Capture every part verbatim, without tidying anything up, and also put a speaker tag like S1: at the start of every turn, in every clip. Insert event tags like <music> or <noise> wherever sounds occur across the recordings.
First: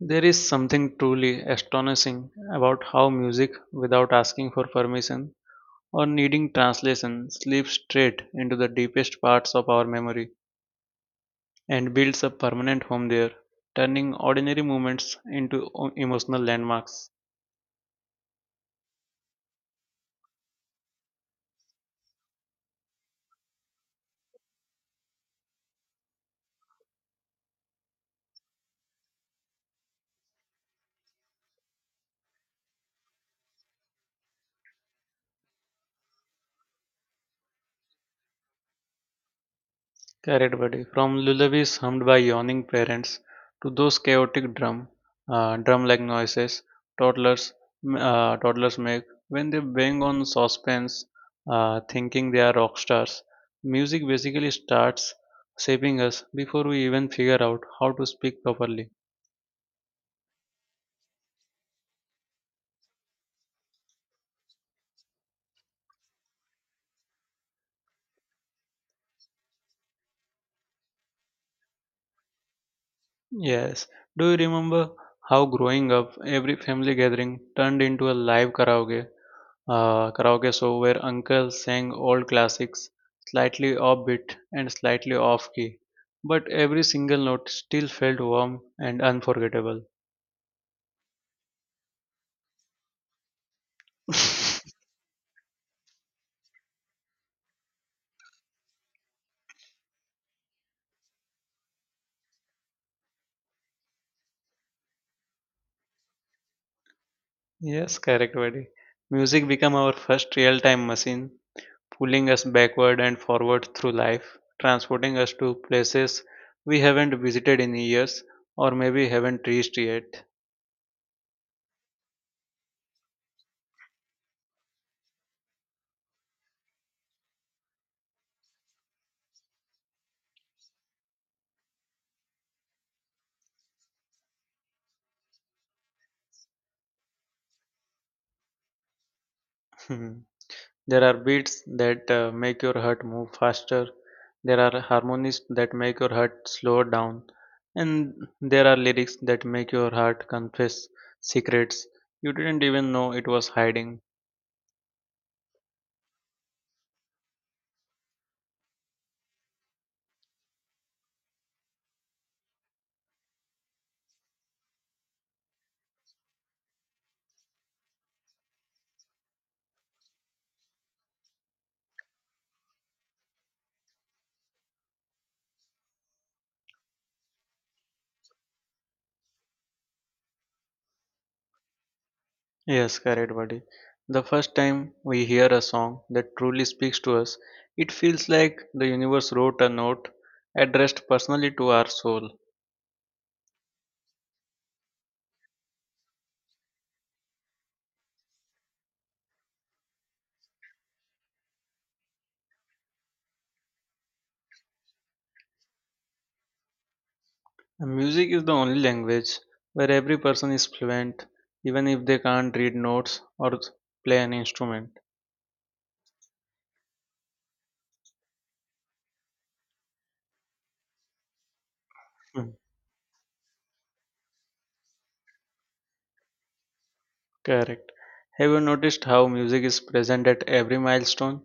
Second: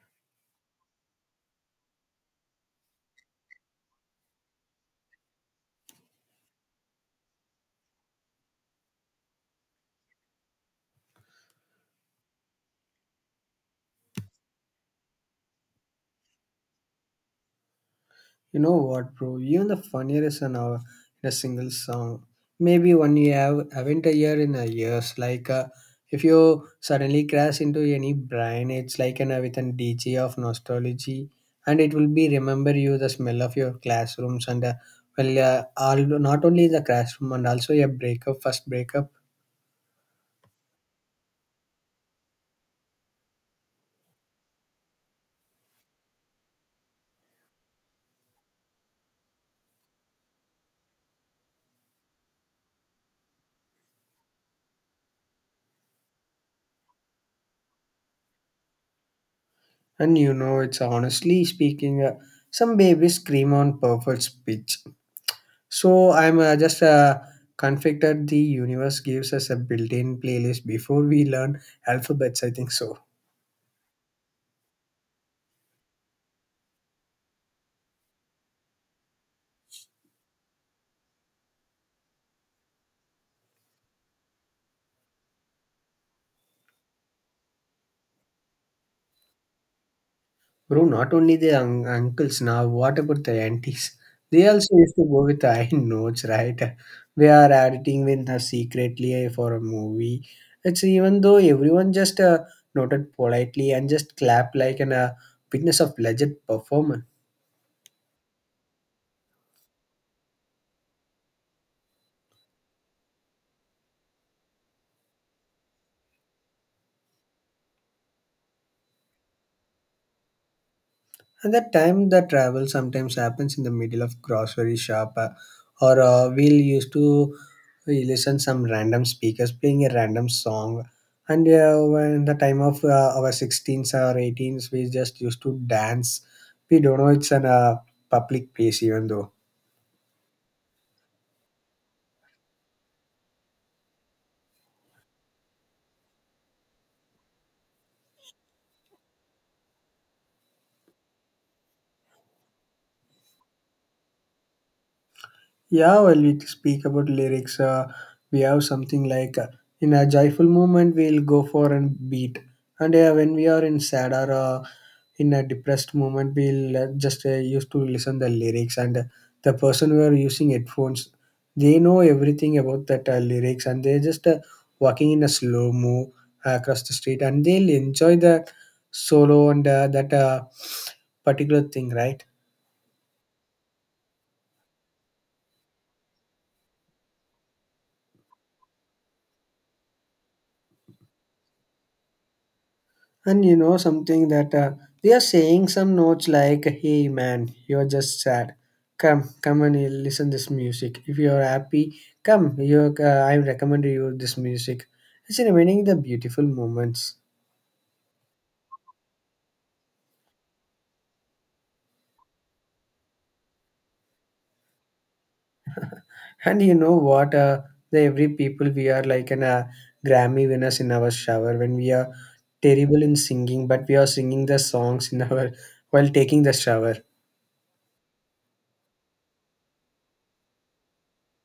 S1: There is something truly astonishing about how music, without asking for permission or needing translation, slips straight into the deepest parts of our memory and builds a permanent home there, turning ordinary moments into o- emotional landmarks.
S2: You know what, bro? Even the funniest in a, in a single song. Maybe one you have haven't a year in a years. Like uh, if you suddenly crash into any brine, it's like an uh, with an D J of nostalgia, and it will be remember you the smell of your classrooms and uh, well, uh, all, not only the classroom and also your breakup, first breakup,
S1: Correct, buddy. From lullabies hummed by yawning parents to those chaotic drum, uh, drum-like noises toddlers m- uh, toddlers make when they bang on saucepans, uh, thinking they are rock stars. Music basically starts shaping us before we even figure out how to speak properly.
S2: and you know it's honestly speaking, uh, some babies scream on perfect pitch. So I'm uh, just uh, conflicted. The universe gives us a built-in playlist before we learn alphabets. I think so,
S1: Yes. Do you remember how growing up, every family gathering turned into a live karaoke Uh, karaoke show where uncles sang old classics, slightly offbeat and slightly off key, but every single note still felt warm and unforgettable.
S2: bro. Not only the un- uncles now. What about the aunties? They also used to go with high <laughs> notes, right? We are editing with uh, secretly for a movie. It's even though everyone just uh, noted politely and just clap like an uh, witness of legit performance.
S1: Yes, correct, buddy. Music became our first real time machine, pulling us backward and forward through life, transporting us to places we haven't visited in years or maybe haven't reached yet.
S2: And that time, the travel sometimes happens in the middle of grocery shop, uh, or uh, we'll used to uh, listen some random speakers playing a random song. And uh, when the time of uh, our sixteens or eighteens, we just used to dance. We don't know it's an uh, public place, even though.
S1: <laughs> There are beats that uh, make your heart move faster. There are harmonies that make your heart slow down. And there are lyrics that make your heart confess secrets you didn't even know it was hiding.
S2: Yeah, well, we speak about lyrics. Uh, we have something like uh, in a joyful moment, we'll go for a beat. And uh, when we are in sad or uh, in a depressed moment we'll uh, just uh, used to listen the lyrics, and uh, the person who are using headphones, they know everything about that uh, lyrics, and they're just uh, walking in a slow mo uh, across the street, and they'll enjoy the solo and uh, that uh, particular thing, right?
S1: Yes, correct, buddy. The first time we hear a song that truly speaks to us, it feels like the universe wrote a note addressed personally to our soul.
S2: And you know something that uh, they are saying some notes like, "Hey man, you're just sad. Come, come and listen this music. If you're happy, come. You, uh, I recommend you this music." It's remaining the beautiful moments.
S1: Music is the only language where every person is fluent, even if they can't read notes or play an instrument.
S2: And you know what? Uh, the every people we are like an uh, Grammy winners in our shower when we are
S1: Hmm.
S2: terrible in singing, but we are singing the songs in our while taking the shower.
S1: Correct. Have you noticed how music is present at every milestone?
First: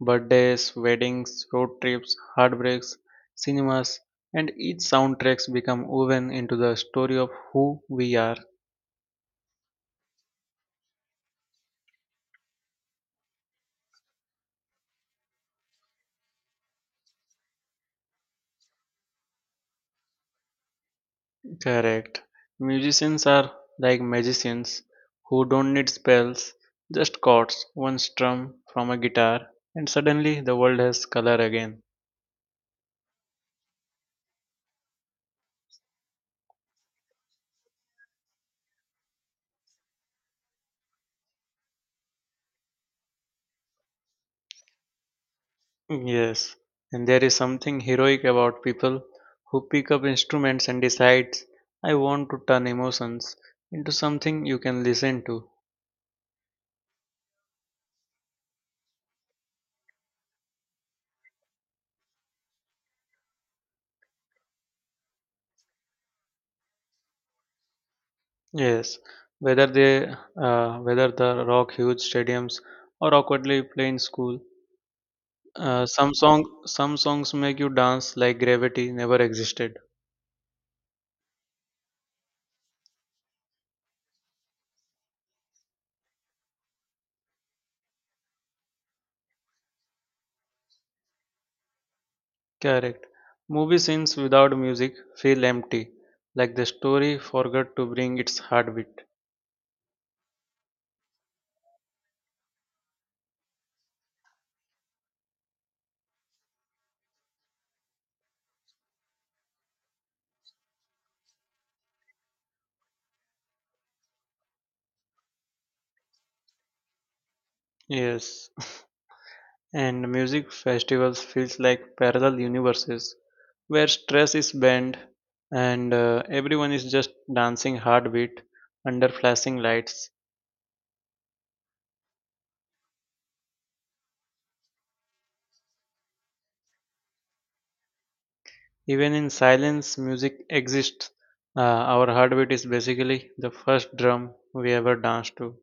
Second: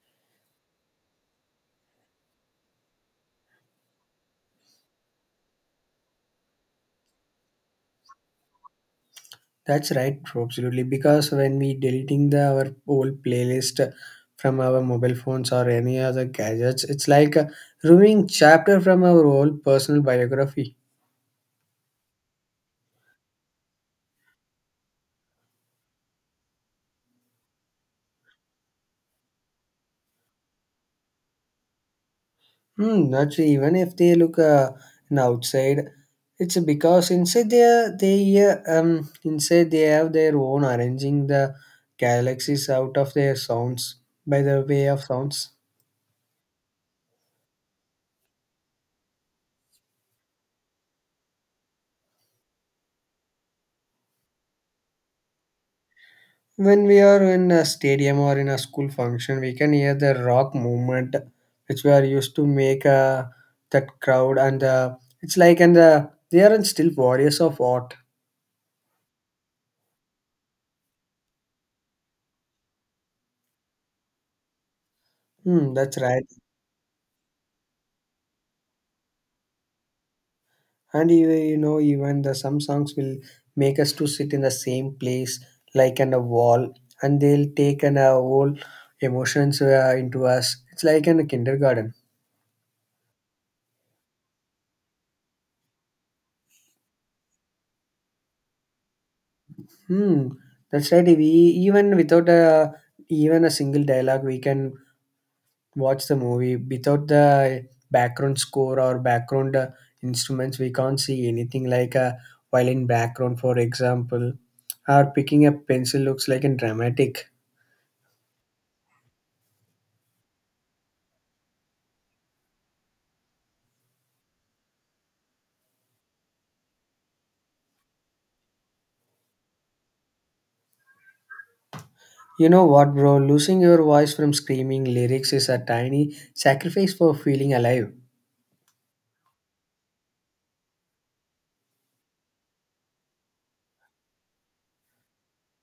S1: Birthdays, weddings, road trips, heartbreaks, cinemas, and each soundtracks become woven into the story of who we are.
S2: That's right, absolutely. Because when we deleting the our old playlist from our mobile phones or any other gadgets, it's like uh, removing chapter from our whole personal biography.
S1: Correct. Musicians are like magicians who don't need spells, just chords, one strum from a guitar, and suddenly the world has color again.
S2: Hmm, not sure, even if they look uh, an outside. It's because inside they are- they uh, um inside they have their own arranging the galaxies out of their sounds, by the way of sounds.
S1: Yes, and there is something heroic about people who pick up instruments and decides, I want to turn emotions into something you can listen to.
S2: When we are in a stadium or in a school function, we can hear the rock movement, which we are used to make uh, that crowd, and uh, it's like, and uh, they aren't still warriors of art.
S1: Yes, whether they uh, whether the rock huge stadiums or awkwardly play in school.
S2: Hmm,
S1: Uh,
S2: that's
S1: some
S2: right.
S1: song some songs make you dance like gravity never existed.
S2: And you, you know, even the some songs will make us to sit in the same place, like on a wall, and they'll take an uh, whole emotions uh, into us. It's like in a kindergarten.
S1: Correct. Movie scenes without music feel empty, like the story forgot to bring its heartbeat.
S2: Hmm, that's right. We Even without a even a single dialogue, we can watch the movie without the background score or background uh, instruments. We can't see anything like a violin background, for example, or picking a pencil looks like a dramatic.
S1: Yes. <laughs> And music festivals feels like parallel universes where stress is banned and uh, everyone is just dancing heartbeat under flashing lights.
S2: You know what, bro? Losing your voice from screaming lyrics is a tiny sacrifice for feeling alive.
S1: Even in silence, music exists. Uh, our heartbeat is basically the first drum we ever danced to.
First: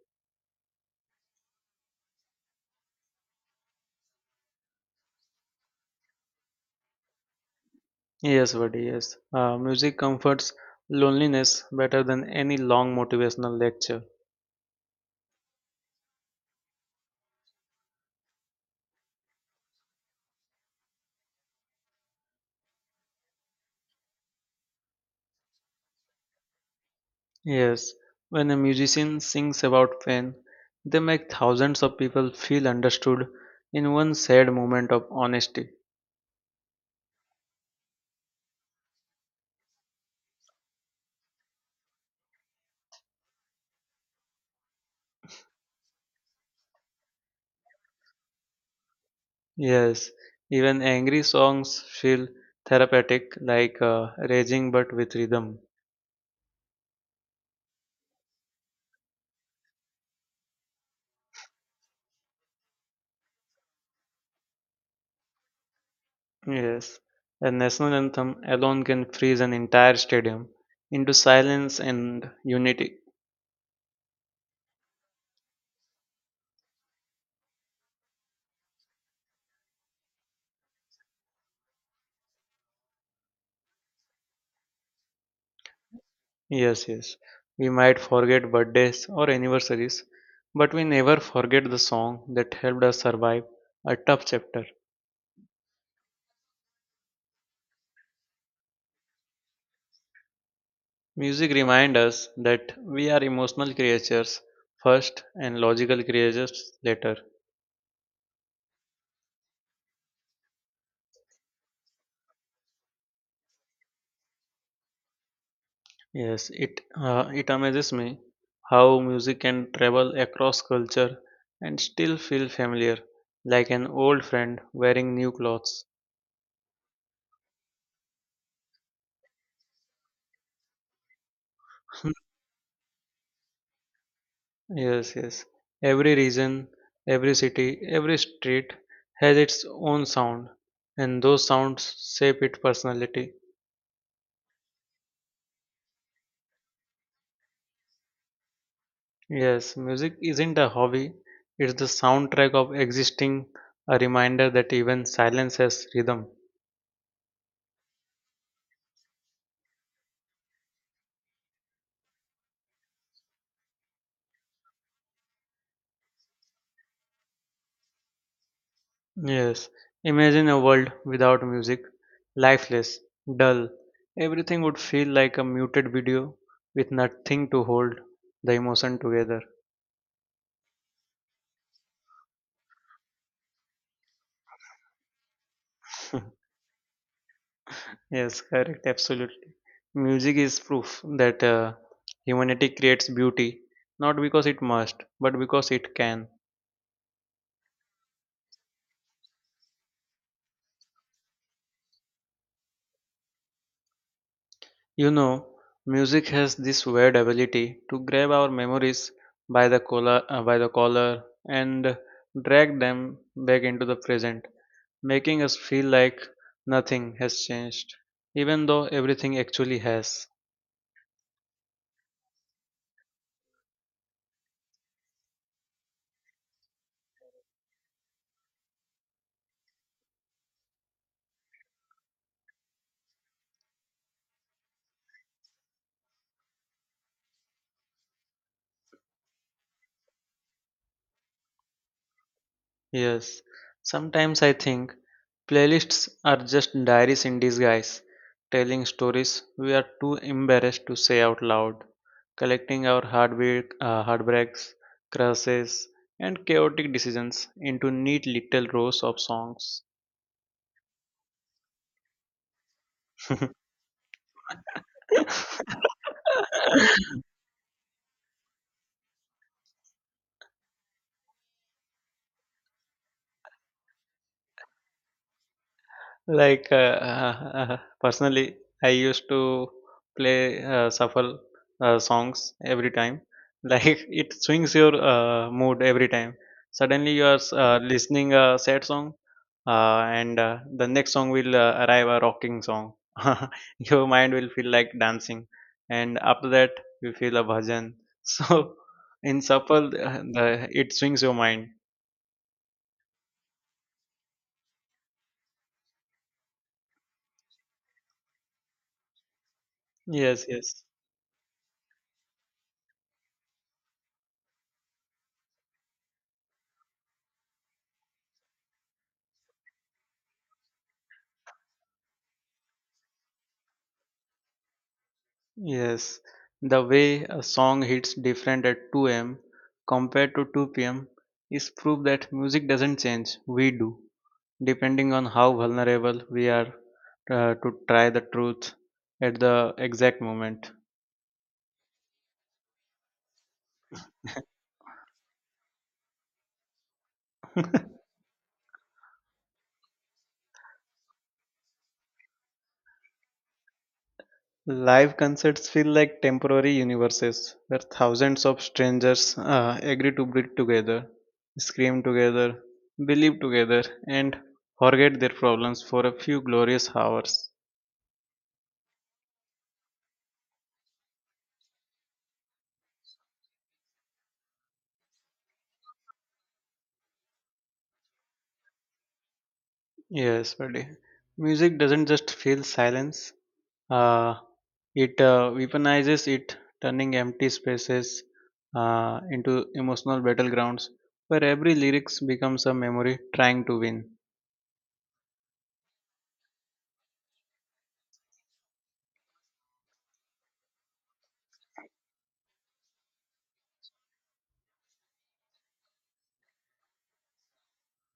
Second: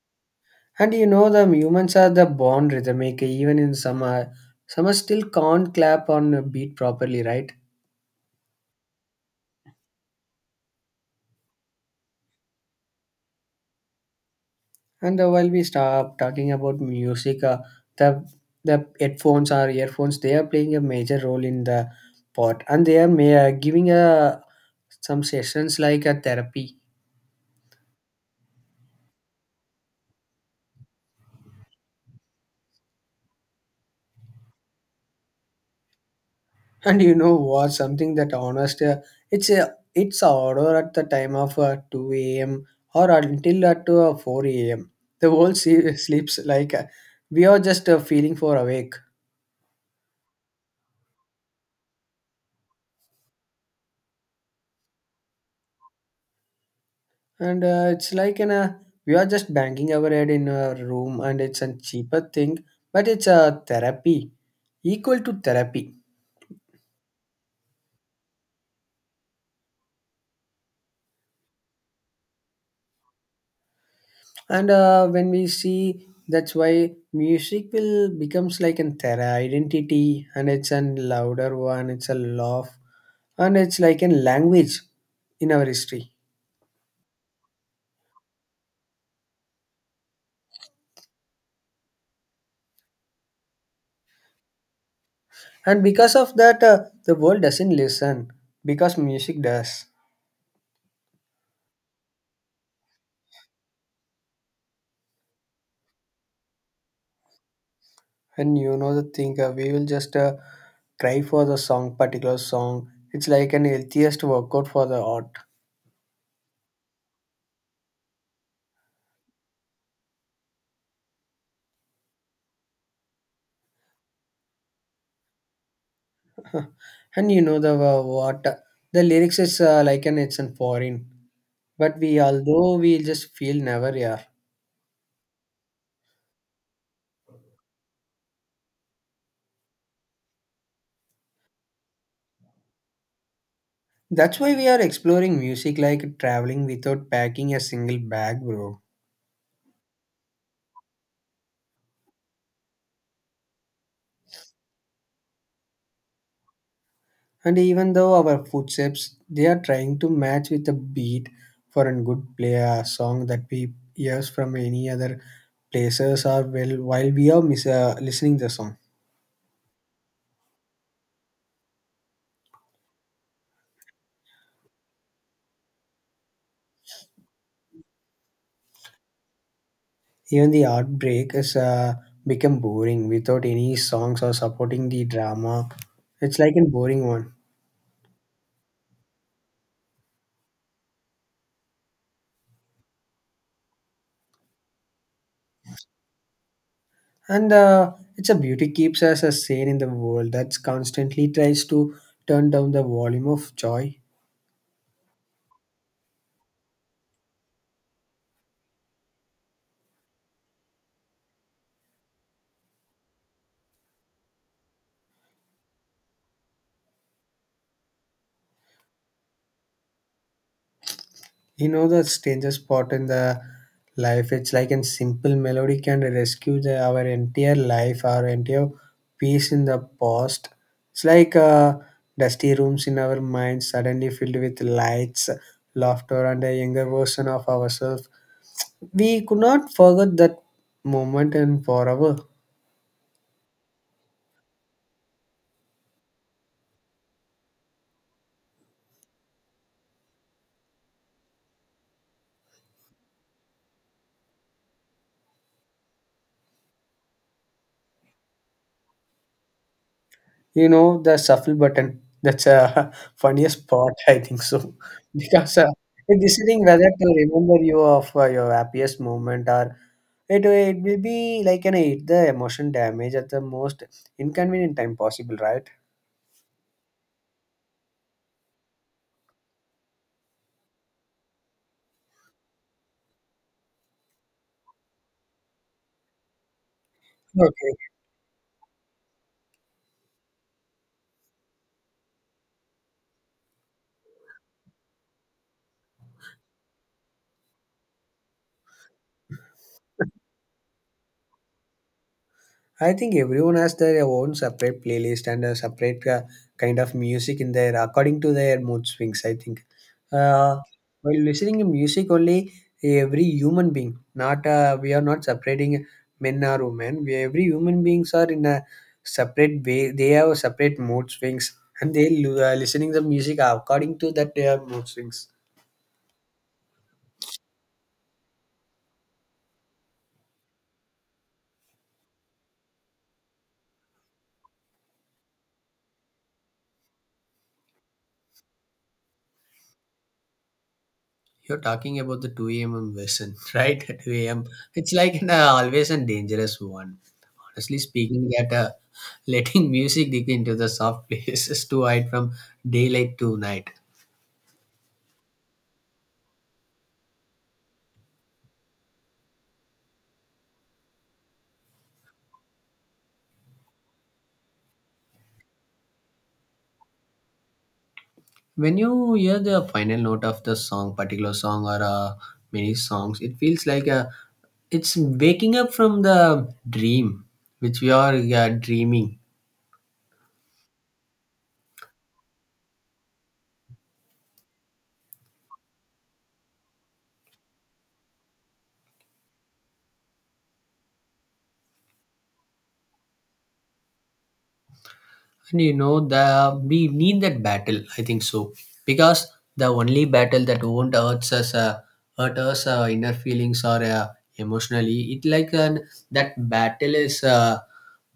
S2: And you know, the humans are the born rhythmic, even in summer summer still can't clap on a beat properly, right?
S1: Yes, buddy, yes. Uh, music comforts loneliness better than any long motivational lecture.
S2: And uh, while we stop talking about music, uh, the the headphones or earphones, they are playing a major role in the pot, and they are may, uh, giving a some sessions like a therapy.
S1: Yes, when a musician sings about pain, they make thousands of people feel understood in one sad moment of honesty.
S2: <laughs> And you know what? Something that honest, uh, it's a it's a order at the time of uh, two a m or until at uh, four a m. The whole <laughs> se- sleeps like uh, we are just uh, feeling for awake.
S1: Yes, even angry songs feel therapeutic, like uh, raging but with rhythm.
S2: And uh, it's like in a we are just banging our head in a room, and it's a cheaper thing, but it's a therapy, equal to therapy.
S1: Yes, a national anthem alone can freeze an entire stadium into silence and unity.
S2: And uh, when we see, that's why music will becomes like an thera identity, and it's a louder one. It's a laugh, and it's like a language in our history.
S1: Yes, yes. We might forget birthdays or anniversaries, but we never forget the song that helped us survive a tough chapter.
S2: And because of that, uh, the world doesn't listen because music does.
S1: Music reminds us that we are emotional creatures first and logical creatures later.
S2: And you know the thing, uh, we will just uh, try for the song, particular song. It's like an healthiest workout for the art.
S1: Yes, it uh, it amazes me how music can travel across culture and still feel familiar, like an old friend wearing new clothes.
S2: <laughs> And you know the uh, what uh, the lyrics is uh, like an it's in foreign, but we although we just feel never, yeah.
S1: Yes, yes. Every region, every city, every street has its own sound, and those sounds shape its personality.
S2: That's why we are exploring music like traveling without packing a single bag, bro.
S1: Yes, music isn't a hobby, it's the soundtrack of existing, a reminder that even silence has rhythm.
S2: And even though our footsteps, they are trying to match with a beat for a good play a song that we hears from any other places are well while we are mis- uh, listening the song.
S1: Yes, imagine a world without music, lifeless, dull. Everything would feel like a muted video with nothing to hold the emotion together.
S2: Even the art break is uh, become boring without any songs or supporting the drama. It's like a boring one,
S1: Yes, correct, absolutely. Music is proof that uh, humanity creates beauty, not because it must, but because it can.
S2: and uh, it's a beauty keeps us a sane in the world that's constantly tries to turn down the volume of joy.
S1: You know, music has this weird ability to grab our memories by the collar, uh, by the collar and drag them back into the present, making us feel like nothing has changed, even though everything actually has.
S2: You know the strangest spot in the life. It's like a simple melody can rescue the, our entire life, our entire peace in the past. It's like uh, dusty rooms in our minds suddenly filled with lights, laughter, and a younger version of ourselves. We could not forget that moment, and forever.
S1: Yes, sometimes I think playlists are just diaries in disguise, telling stories we are too embarrassed to say out loud, collecting our heartbreak, uh, heartbreaks, crushes, and chaotic decisions into neat little rows of songs.
S2: You know the shuffle button. That's a <laughs> funniest part, I think so, <laughs> because
S1: <laughs>
S2: uh, in deciding whether to remember you of uh, your happiest moment, or it it will be like an it the emotion damage at the most inconvenient time possible, right?
S1: Like, uh, uh, personally, I used to play uh, shuffle uh, songs every time. <laughs> Like, it swings your uh, mood every time. Suddenly, you are uh,
S2: Okay.
S1: listening a sad song, uh, and uh, the next song will uh, arrive a rocking song. <laughs> Your mind will feel like dancing, and after that, you feel a bhajan. <laughs> So, in shuffle, uh, the, it swings your mind.
S2: I think everyone has their own separate playlist and a separate uh, kind of music in there according to their mood swings. I think
S1: Yes,
S2: uh,
S1: yes.
S2: while listening to music only, every human being, not uh, we are not separating men or women. We every human beings are in a separate way. They have separate mood swings, and they l- uh, listening the music according to that their mood swings.
S1: Yes, the way a song hits different at two a m compared to two p m is proof that music doesn't change, we do, depending on how vulnerable we are uh, to try the truth at the exact moment.
S2: You're talking about the two a m version, <laughs> right? two a m. It's like an, uh, always a dangerous one, honestly speaking, that uh, <laughs> letting music dig into the soft places <laughs> to hide from daylight to night.
S1: Live concerts feel like temporary universes where thousands of strangers uh, agree to breathe together, scream together, believe together, and forget their problems for a few glorious hours.
S2: When you hear the final note of the song particular song, or uh, many songs, it feels like uh, it's waking up from the dream which we are uh, dreaming.
S1: Yes, buddy. Music doesn't just fill silence, uh, it uh, weaponizes it, turning empty spaces uh, into emotional battlegrounds where every lyrics becomes a memory trying to win.
S2: And you know, the we need that battle. I think so, because the only battle that won't hurt us, uh, hurt us uh, inner feelings or uh, emotionally. It like an that battle is a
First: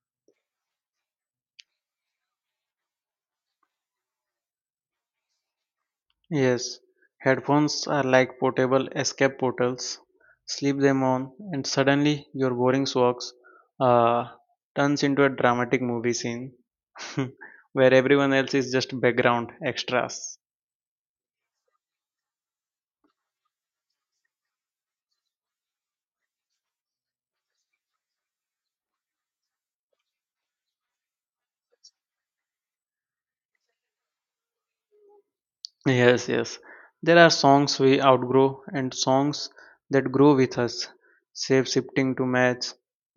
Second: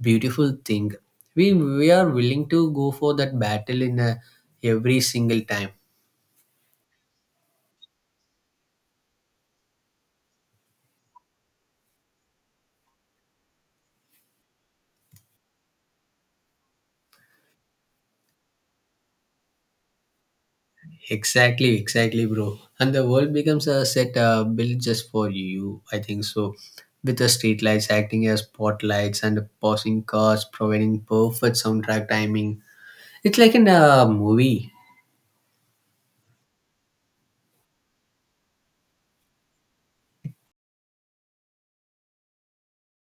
S2: beautiful thing. We we are willing to go for that battle in uh, every single time.
S1: Yes, headphones are like portable escape portals. Slip them on, and suddenly your boring walks uh, turns into a dramatic movie scene <laughs> where everyone else is just background extras.
S2: Exactly, exactly, bro. And the world becomes a set uh, built just for you, I think so. With the streetlights acting as spotlights and the passing cars providing perfect soundtrack timing. It's like in a movie.
S1: Yes, yes. There are songs we outgrow and songs that grow with us, shape shifting to match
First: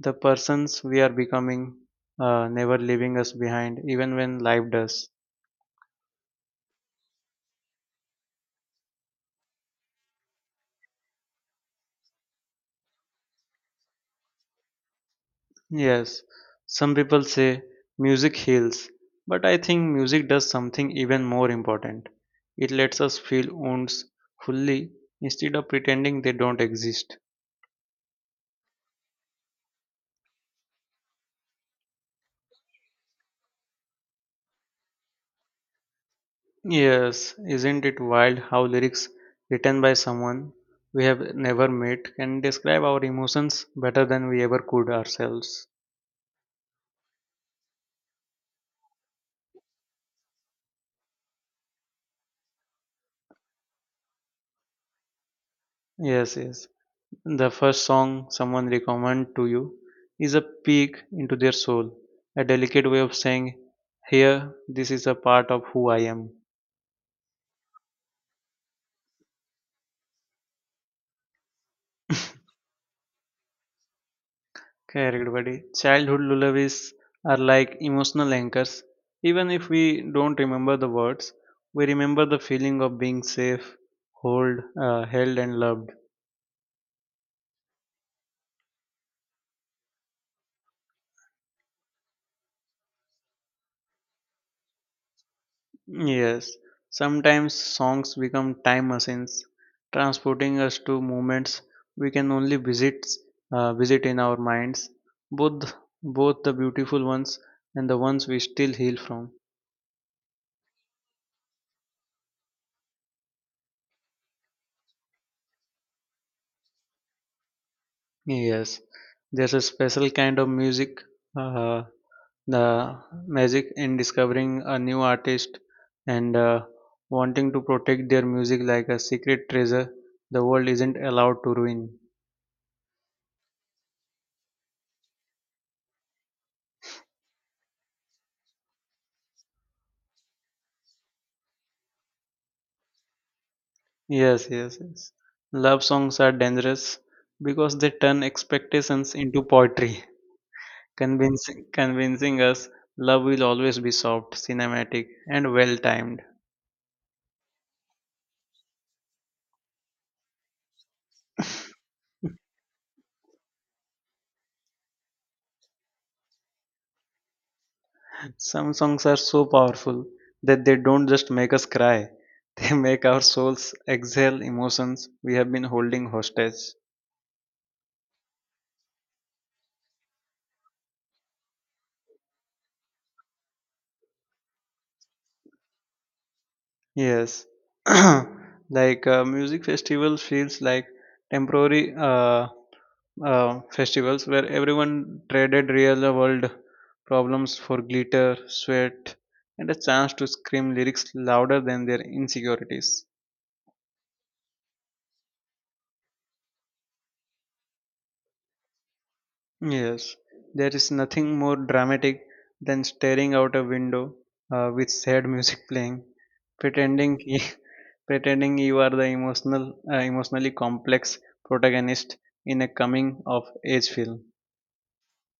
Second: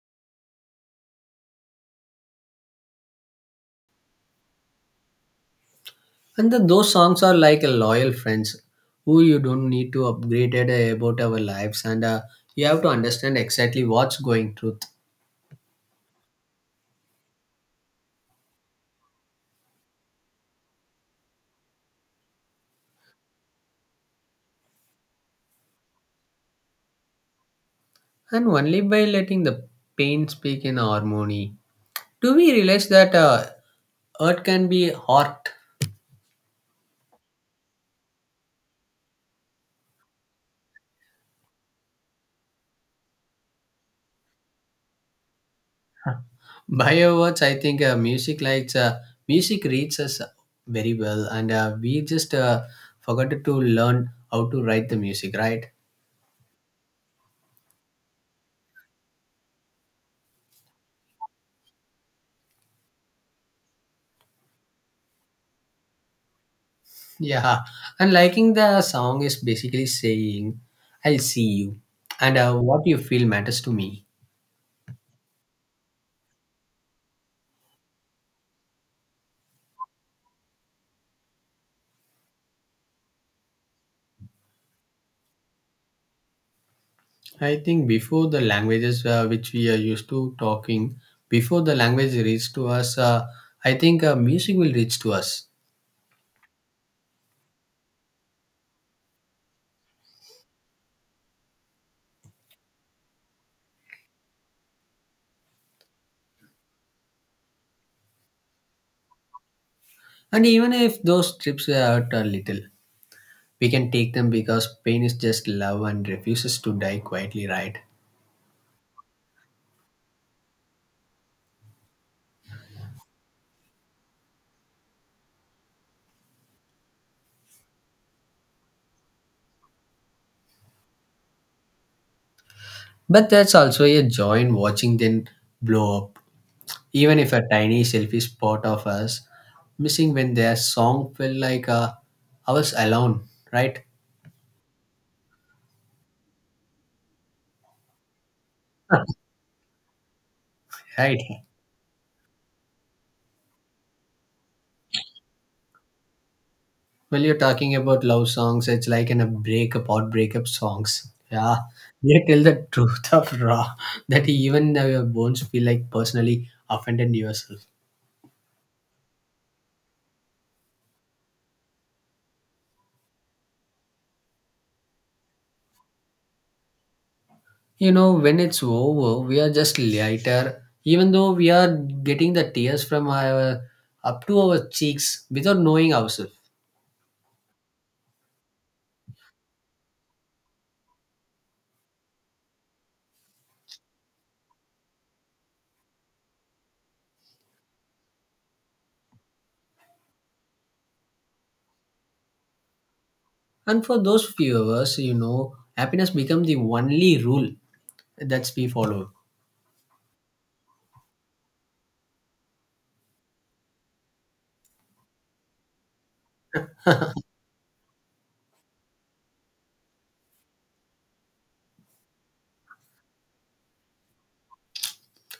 S1: the persons we are becoming, uh, never leaving us behind, even when life does.
S2: And the, those songs are like a loyal friends who you don't need to upgrade it uh, about our lives, and uh, you have to understand exactly what's going truth.
S1: Yes, some people say music heals, but I think music does something even more important. It lets us feel wounds fully instead of pretending they don't exist.
S2: And only by letting the pain speak in harmony do we realize that uh, art can be art.
S1: Yes, isn't it wild how lyrics written by someone we have never met can describe our emotions better than we ever could ourselves?
S2: <laughs> Bio words, I think uh, music likes uh, music reads us very well, and uh, we just uh, forgot to learn how to write the music, right?
S1: Yes, yes. The first song someone recommend to you is a peek into their soul, a delicate way of saying, "Here, this is a part of who I am."
S2: Yeah, and liking the song is basically saying, "I'll see you," and uh, what you feel matters to me.
S1: Correct, buddy. Childhood lullabies are like emotional anchors. Even if we don't remember the words, we remember the feeling of being safe, hold, uh, held, and loved.
S2: I think before the languages uh, which we are used to talking, before the language reaches to us, uh, I think uh, music will reach to us.
S1: Yes, sometimes songs become time machines, transporting us to moments we can only visit, uh, visit in our minds, both both the beautiful ones and the ones we still heal from.
S2: And even if those trips are a little, we can take them because pain is just love and refuses to die quietly, right?
S1: Yes, there's a special kind of music. Uh, the magic in discovering a new artist and uh, wanting to protect their music like a secret treasure the world isn't allowed to ruin.
S2: But that's also a joy in watching them blow up, even if a tiny selfish part of us missing when their song felt like uh, ours alone, right? <laughs>
S1: Yes, yes, yes. Love songs are dangerous because they turn
S2: Huh.
S1: expectations into poetry,
S2: Right.
S1: convincing, convincing us love will always be soft, cinematic, and well timed.
S2: Well, you're talking about love songs. It's like in a breakup or breakup songs. Yeah. They tell the <laughs> truth of raw that even uh, your bones feel like personally offended yourself.
S1: Some songs are so powerful that they don't just make us cry, <laughs> they make our souls exhale emotions we have been holding hostage.
S2: You know, when it's over, we are just lighter, even though we are getting the tears from our up to our cheeks without knowing ourselves.
S1: Yes, <clears throat> like uh, music festival feels like temporary uh, uh, festivals where everyone traded real world problems for glitter, sweat, and a chance to scream lyrics louder than their insecurities.
S2: And for those few hours, you know, happiness becomes the only rule that we follow.
S1: Yes, there is nothing more dramatic than staring out a window uh, with sad music playing, pretending <laughs> pretending you are the emotional uh, emotionally complex protagonist in a coming of age film.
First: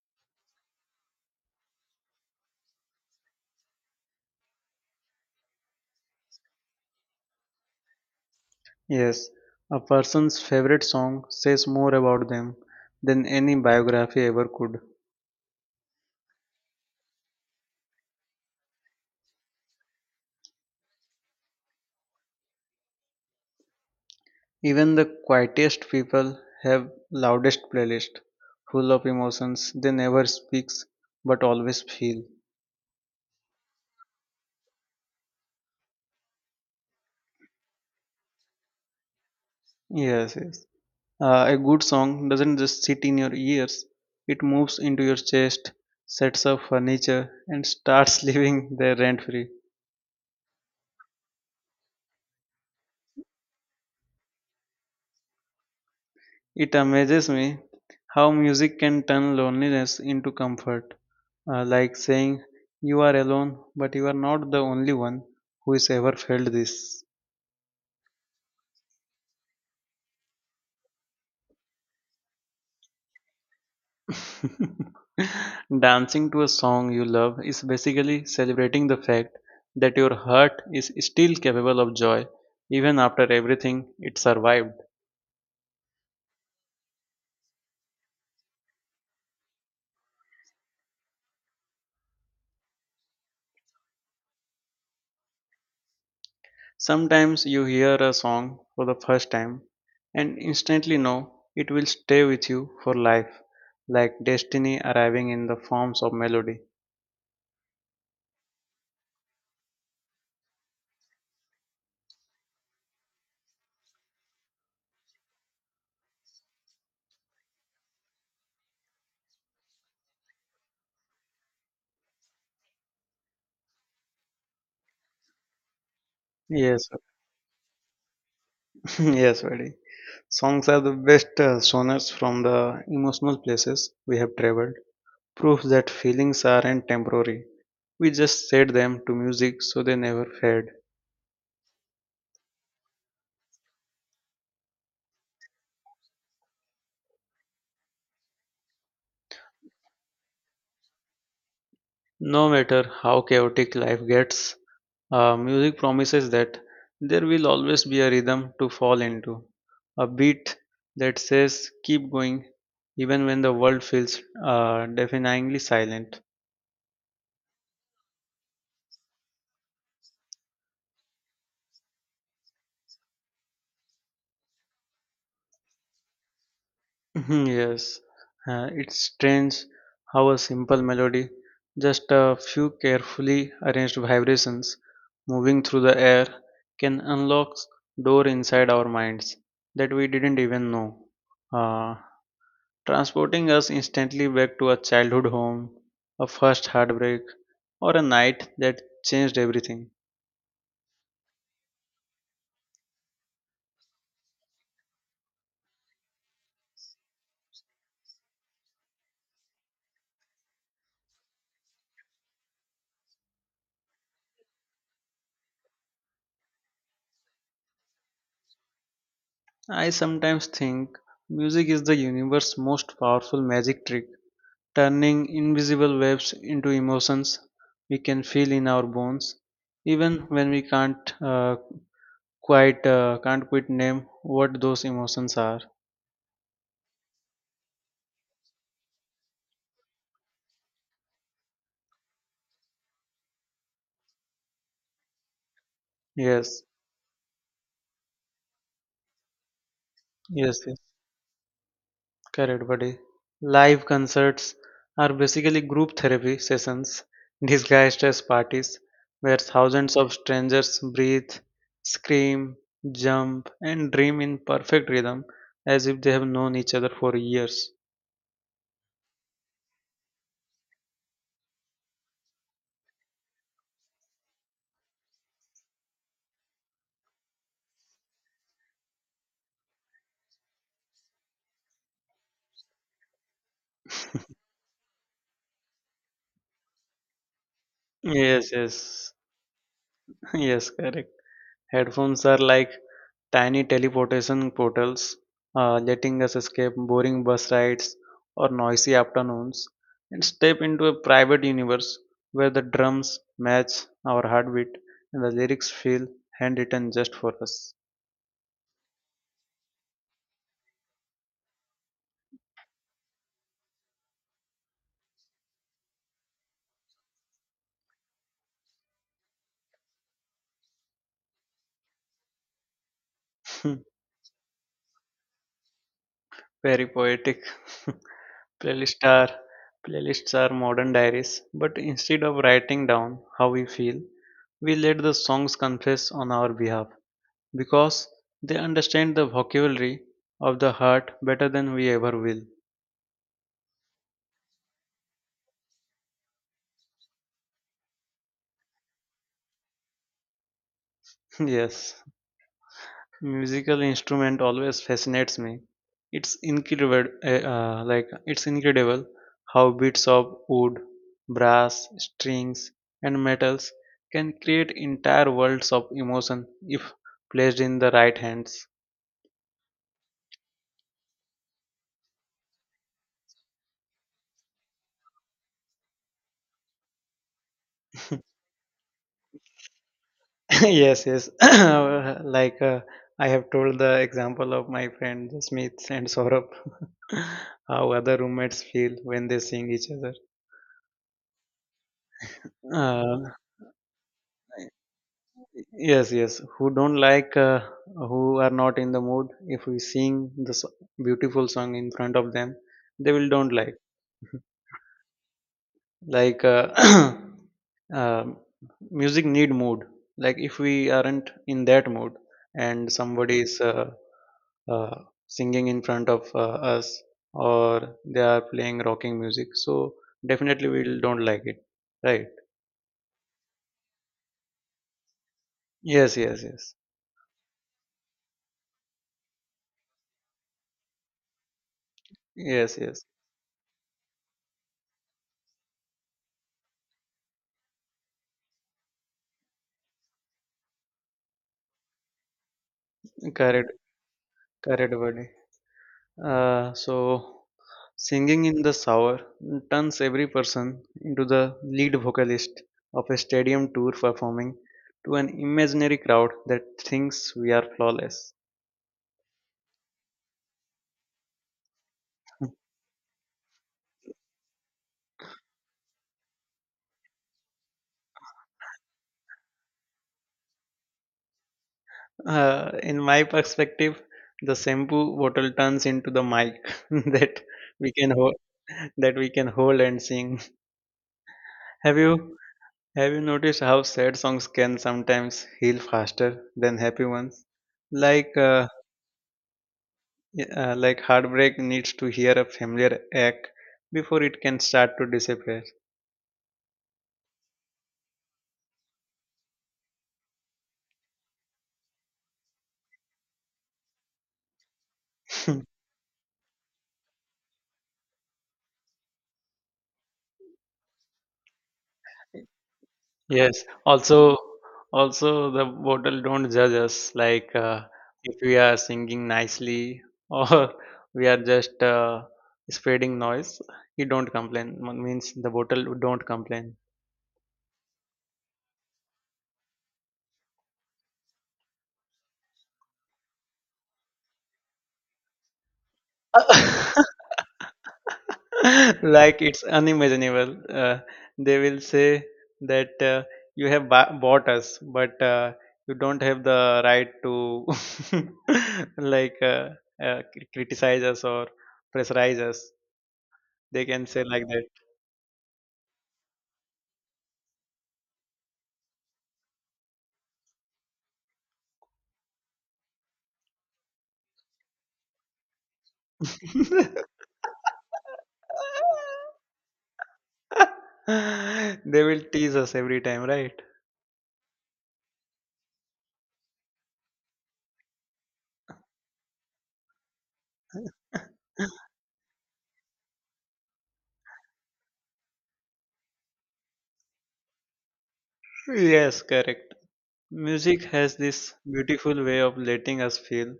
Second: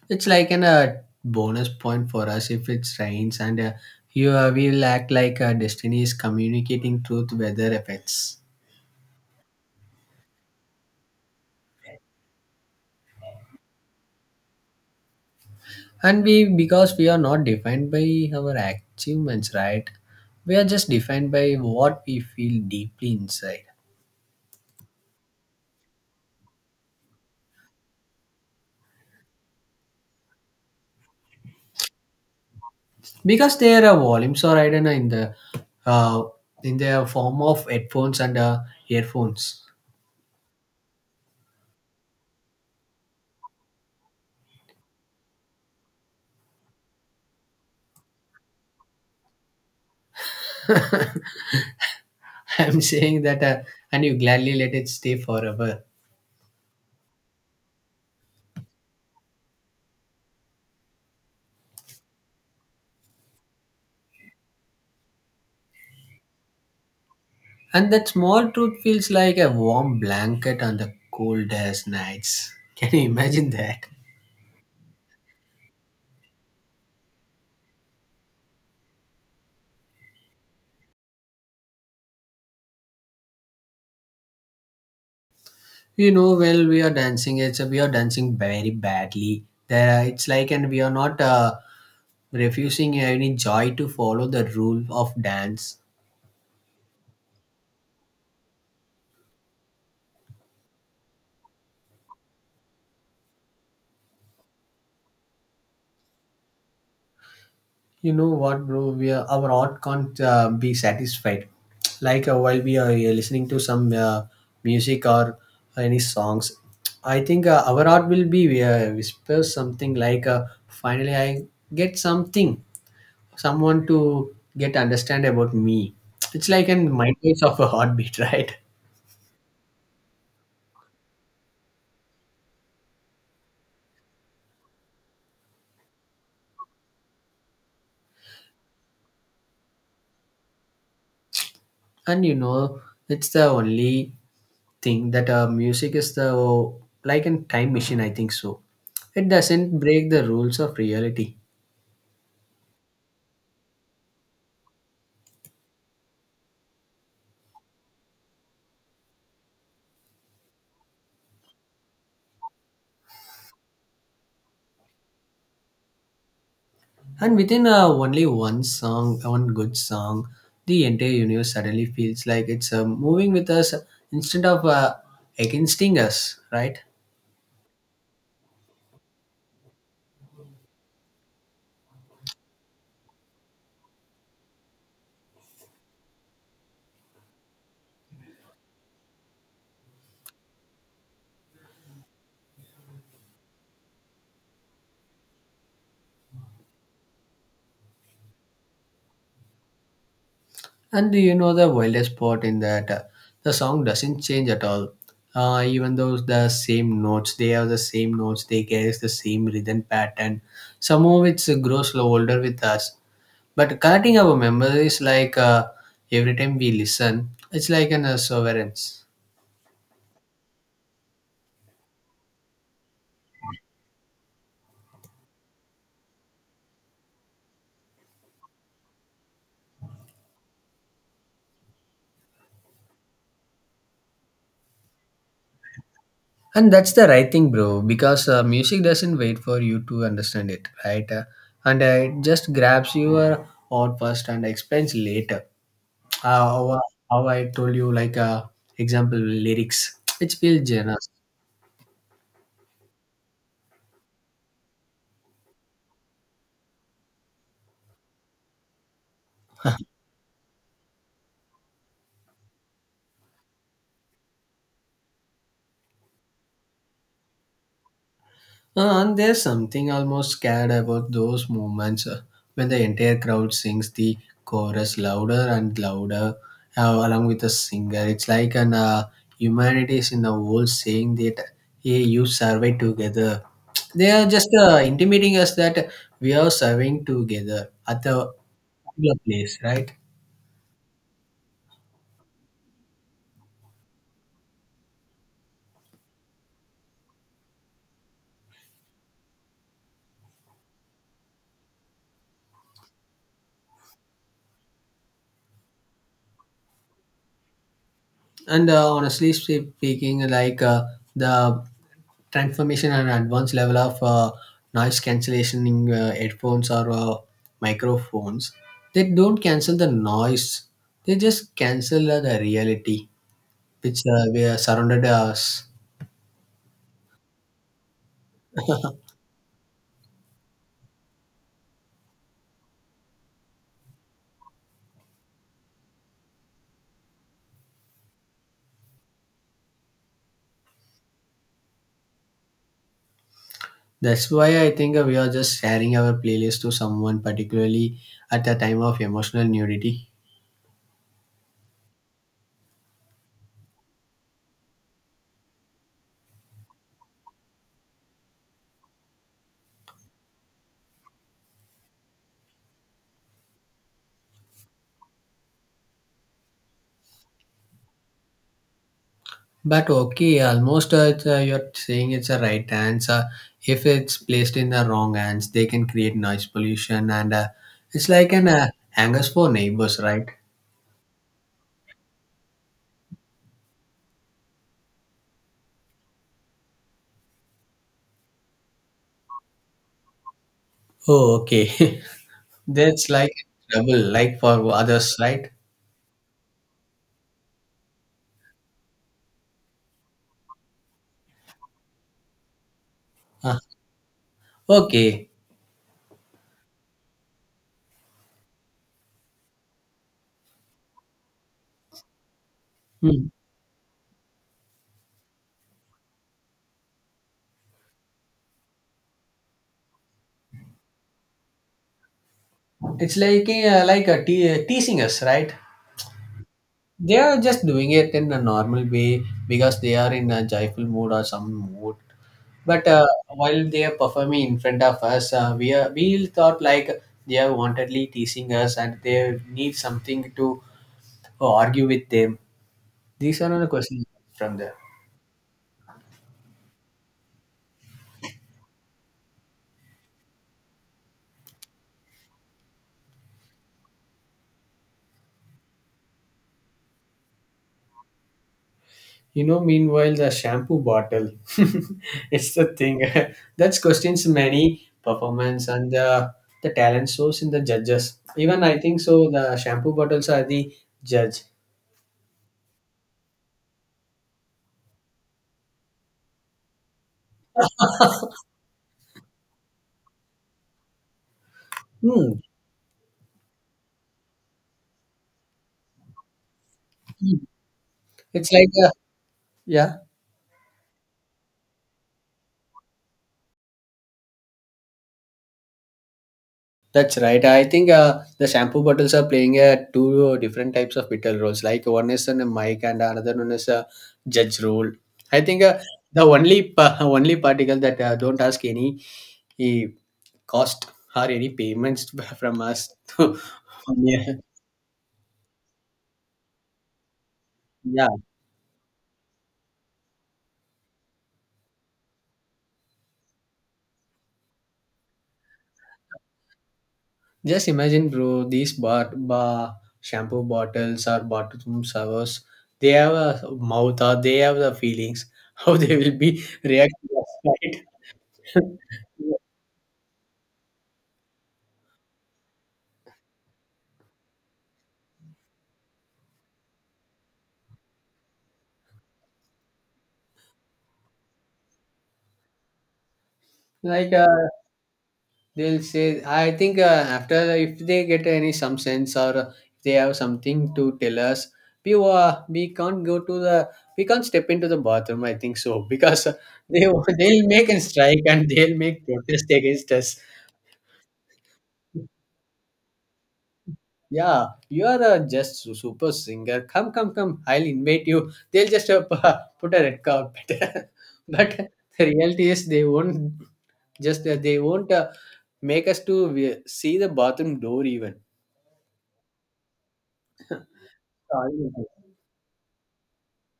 S2: It's like an uh, bonus point for us if it rains, and uh, you uh, will act like uh, destiny is communicating truth weather effects.
S1: Yes, a person's favorite song says more about them than any biography ever could.
S2: And we, because we are not defined by our achievements, right? We are just defined by what we feel deeply inside,
S1: Even the quietest people have loudest playlist, full of emotions they never speaks but always feel.
S2: because there are volumes, or I don't know, in the uh, in the form of headphones and uh, earphones.
S1: Yes, yes. Uh, a good song doesn't just sit in your ears, it moves into your chest, sets up furniture, and starts <laughs> living there rent free.
S2: <laughs> I'm saying that, uh, and you gladly let it stay forever.
S1: It amazes me how music can turn loneliness into comfort, Uh, like saying, you are alone, but you are not the only one who has ever felt this.
S2: And that small truth feels like a warm blanket on the coldest nights. <laughs> Can you imagine that?
S1: <laughs> Dancing to a song you love is basically celebrating the fact that your heart is still capable of joy even after everything it survived.
S2: You know, well, we are dancing. It's, we are dancing very badly. There, are- it's like, and we are not uh, refusing any joy to follow the rule of dance.
S1: Sometimes you hear a song for the first time and instantly know it will stay with you for life, like destiny arriving in the forms of melody.
S2: You know what, bro? We are, our heart can't uh, be satisfied. Like uh, while we are uh, listening to some uh, music or any songs, I think uh, our heart will be uh, whisper something like, uh, "Finally, I get something, someone to get understand about me." It's like a
S1: Yes,
S2: mind waves of a heartbeat, <laughs> right?
S1: <laughs> yes, very. Songs are the best uh, sonors from the emotional places we have traveled. Proof that feelings aren't temporary. We just set them to music so they never fade.
S2: And you know, it's the only thing that, uh, music is the oh, like a time machine, I think so. It doesn't break the rules of reality.
S1: No matter how chaotic life gets, Uh, music promises that there will always be a rhythm to fall into, a beat that says keep going even when the world feels uh, deafeningly silent.
S2: And within, uh, only one song, one good song, the entire universe suddenly feels like it's uh, moving with us instead of uh, against us, right?
S1: <laughs> Mhm, yes, uh, it's strange how a simple melody, just a few carefully arranged vibrations moving through the air, can unlock door inside our minds that we didn't even know. Uh, Transporting us instantly back to a childhood home, a first heartbreak, or a night that changed everything.
S2: And do you know the wildest part in that? Uh, the song doesn't change at all. Uh, even though the same notes, they have the same notes, they carry the same rhythm pattern. Some of it grows slow older with us, but connecting our memories like, uh, every time we listen, it's like an uh, sovereigns.
S1: I sometimes think music is the universe's most powerful magic trick, turning invisible waves into emotions we can feel in our bones, even when we can't uh, quite uh, can't quite name what those emotions are.
S2: And that's the right thing, bro, because uh, music doesn't wait for you to understand it, right? Uh, and uh, it just grabs your heart first and explains later. uh,
S1: Yes,
S2: how, uh, how I told you, like, uh, example lyrics. It's
S1: yes,
S2: Bill
S1: yes.
S2: Jonas.
S1: Correct, buddy. Live concerts are basically group therapy sessions <laughs> disguised as parties where thousands of strangers breathe, scream, jump, and dream in perfect rhythm as if they have known each other for years.
S2: Uh, and there's something almost scared about those moments, uh, when the entire crowd sings the chorus louder and louder, uh, along with the singer. It's like an, uh, humanity is in the world saying that, hey, you survive together. They are just uh, intimating us that we are serving together at the
S1: Yes, yes,
S2: particular place, right?
S1: <laughs> yes, correct. Headphones are like tiny teleportation portals, uh, letting us escape boring bus rides or noisy afternoons and step into a private universe where the drums match our heartbeat and the lyrics feel handwritten just for us.
S2: And uh, honestly speaking, like, uh, the transformation and advanced level of uh, noise cancellation in uh, headphones or uh, microphones, they don't cancel the noise, they just cancel uh, the reality which, uh, we are surrounded us.
S1: <laughs> Very poetic. <laughs> Playlists are playlists are modern diaries, but instead of writing down how we feel, we let the songs confess on our behalf. Because they understand the vocabulary of the heart better than we ever will.
S2: That's why I think, uh, we are just sharing our playlist to someone particularly at the time of emotional nudity.
S1: <laughs> Yes, musical instrument always fascinates me. It's incredible, uh, uh, like it's incredible how bits of wood, brass, strings, and metals can create entire worlds of emotion if placed in the right hands.
S2: But okay, almost, uh, it's, uh, you're saying it's a right hands. Uh, if it's placed in the wrong hands, they can create noise pollution, and, uh, it's like an uh, angers for neighbors, right?
S1: <laughs> Yes, yes. <coughs> like uh, I have told the example of my friend Smith and Saurabh. How other roommates feel when they seeing each other.
S2: Oh, okay. <laughs> That's
S1: Uh,
S2: like trouble, like for others, right?
S1: yes, yes. Who don't like, uh, who are not in the mood, if we sing this beautiful song in front of them, they will don't
S2: Uh,
S1: like.
S2: okay.
S1: Like, uh, <coughs> <clears throat> um music need mood. Like if we aren't in that mood and
S2: Hmm.
S1: somebody is uh, uh, singing in front of uh, us or they are playing rocking music, so definitely we will don't like it, right?
S2: It's like, uh, like a te- teasing us, right?
S1: Yes, yes, yes.
S2: They are just doing it in a normal way because they are in a joyful mood or some mood.
S1: Yes,
S2: But
S1: yes.
S2: uh, while they are performing in front of us, uh, we are we thought like they are wantedly teasing us and they need something to uh, argue with them. These are the
S1: Correct,
S2: questions from there.
S1: correct, buddy. Uh, so, singing in the shower turns every person into the lead vocalist of a stadium tour performing to an imaginary crowd that thinks we are flawless.
S2: You know, meanwhile, the shampoo bottle, <laughs> it's the thing. <laughs> That's questions many performance and the, the talent shows in the judges. Even I think so, the shampoo bottles are the judge.
S1: Uh, in my perspective, the shampoo bottle turns into the mic <laughs> that we can hold, that we can hold and sing. Have
S2: Hmm.
S1: you have you noticed how sad songs can sometimes heal faster than happy ones? Like
S2: It's
S1: uh,
S2: like, a, yeah.
S1: Yeah, uh, like heartbreak needs to hear a familiar ache before it can start to disappear.
S2: That's right. I think, uh, the shampoo bottles are playing uh, two different types of vital roles. Like one is a mic and another one is a judge role. I think uh,
S1: <laughs>
S2: the only <laughs> pa- only particle that uh, don't ask any eh, cost or any payments <laughs> from us.
S1: Yes.
S2: <laughs> Yeah.
S1: Also, also the bottle don't judge us. Like uh,
S2: Yeah.
S1: if we are singing nicely or <laughs> we are just uh, spreading noise, he don't complain. Mo- Means the bottle don't complain.
S2: Just imagine, bro, these bar, bar shampoo bottles or bathroom servers, they have a mouth or they have the feelings, <laughs> how they will be reacting.
S1: <laughs>
S2: Right?
S1: <laughs>
S2: <laughs>
S1: Like it's unimaginable. Uh, they will say that uh, you have ba- bought us, but uh, you don't have the right to <laughs> like uh, uh, cr- criticize us or pressurize us. They can
S2: Like,
S1: say
S2: uh,
S1: like that.
S2: they'll say, I think, uh, after, if they get any some sense or, uh, if they have something to tell us, we uh, we can't go to the, we can't step into the bathroom, I think so, <laughs> because, uh, they <laughs> they'll make a strike and they'll make protest against us.
S1: <laughs> They will tease us every time, right?
S2: Yeah. You are, uh, just su- super singer, come come come, I'll invite you. They'll just, uh, <laughs> put a red carpet. <laughs>
S1: <laughs>
S2: But the reality is they won't just, uh, they won't, uh, make us to, uh, see the bathroom door
S1: Yes, correct. Music has this
S2: even.
S1: beautiful way of letting us feel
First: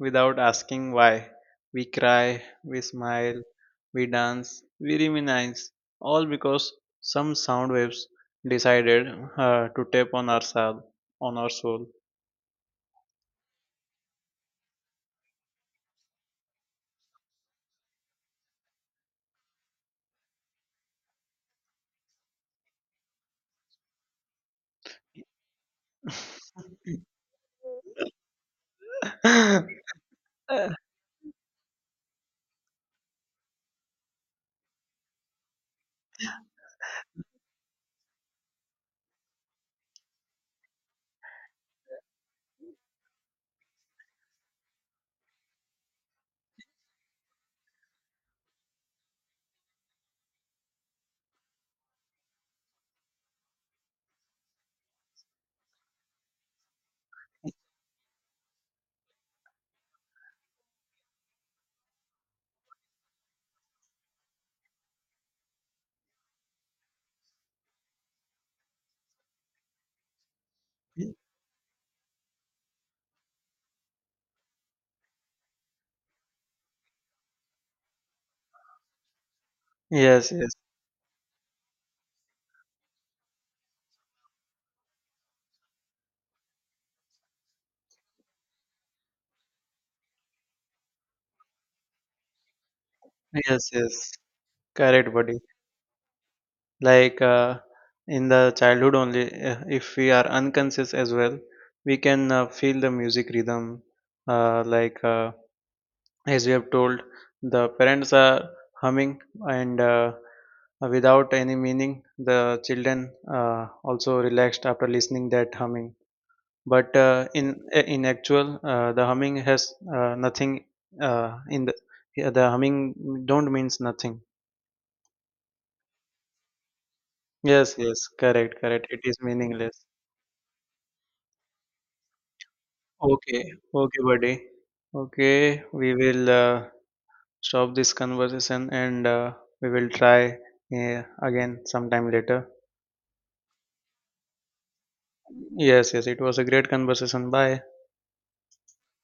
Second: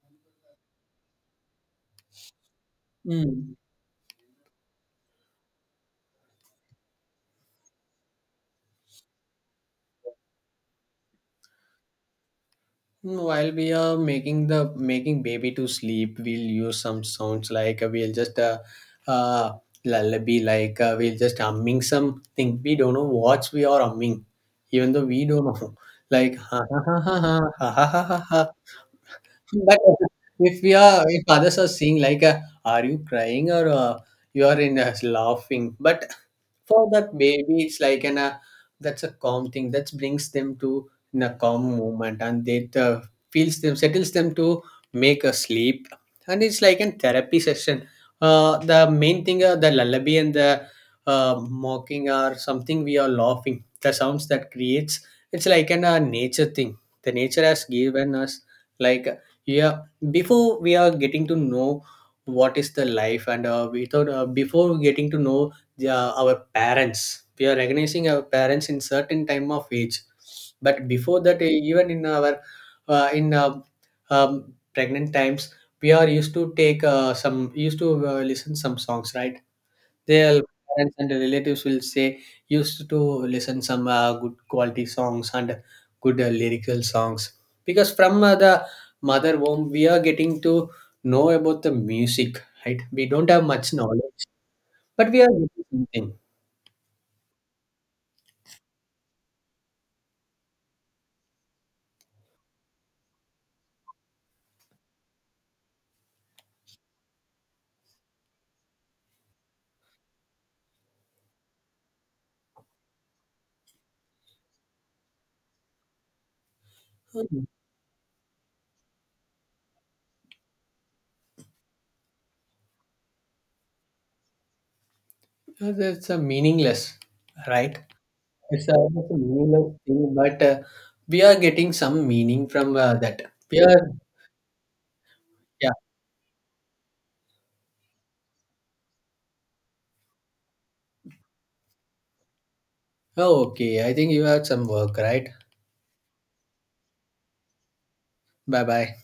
S1: without asking why. We cry, we smile,
S2: Mm.
S1: we dance, we reminisce, all because some sound waves decided uh, to tap on our soul, on our soul.
S2: While we are making, the making baby to sleep, we'll use some sounds like, uh, we'll just, uh, uh lullaby, like, uh, we'll just humming something. We don't know what we are humming, even though we don't know. <laughs> Like
S1: <laughs>
S2: ha ha ha ha ha ha ha ha. Ha. But
S1: Yes,
S2: if we are, if others are seeing like, uh, are you crying or, uh, you are in, uh, laughing? But for that baby it's like an, uh, that's a calm thing that brings them to, in a calm moment, and it, uh, feels them, settles them to make a sleep. And it's like a therapy session. Uh, the main thing, uh, the lullaby and the, uh, mocking are something we are laughing, the sounds that creates, it's like an, uh, nature thing, the nature has given us, like, yeah. Before we are getting to know what is the life, and uh, we thought, uh, before getting to know, yeah, our parents. We are recognizing our parents in certain time of age, but before that, eh, even in our, uh, in uh, um, pregnant times, we are used to take, uh, some used to, uh, listen some songs, right?
S1: yes,
S2: Their parents and relatives will say used to listen some uh, good quality songs and good, uh, lyrical songs, because from, uh, the mother womb we are getting to know about the music, right? We don't have
S1: yes,
S2: much
S1: yes.
S2: knowledge, but
S1: Correct,
S2: we are
S1: buddy.
S2: getting
S1: Like uh, in the childhood only, uh, if we are unconscious as well, we can uh, feel the music rhythm, uh, like. Uh, as we have told the parents are humming and uh, without any meaning the children uh, also relaxed after listening that humming but uh,
S2: something.
S1: in in actual uh, the humming has uh, nothing uh, in the yeah, the humming don't means nothing.
S2: Because that's a meaningless,
S1: Yes,
S2: right?
S1: yes, correct,
S2: It's a,
S1: correct, it
S2: it's
S1: is
S2: a meaningless
S1: meaningless.
S2: thing, but, uh, we are getting some meaning from, uh, that.
S1: Okay,
S2: We are,
S1: okay, buddy, okay,
S2: yeah.
S1: we will uh, stop this conversation and uh, we will try uh, again sometime later.
S2: Oh, okay. I think you had some work, right?
S1: Yes, yes, it was a great conversation. Bye.
S2: Bye bye.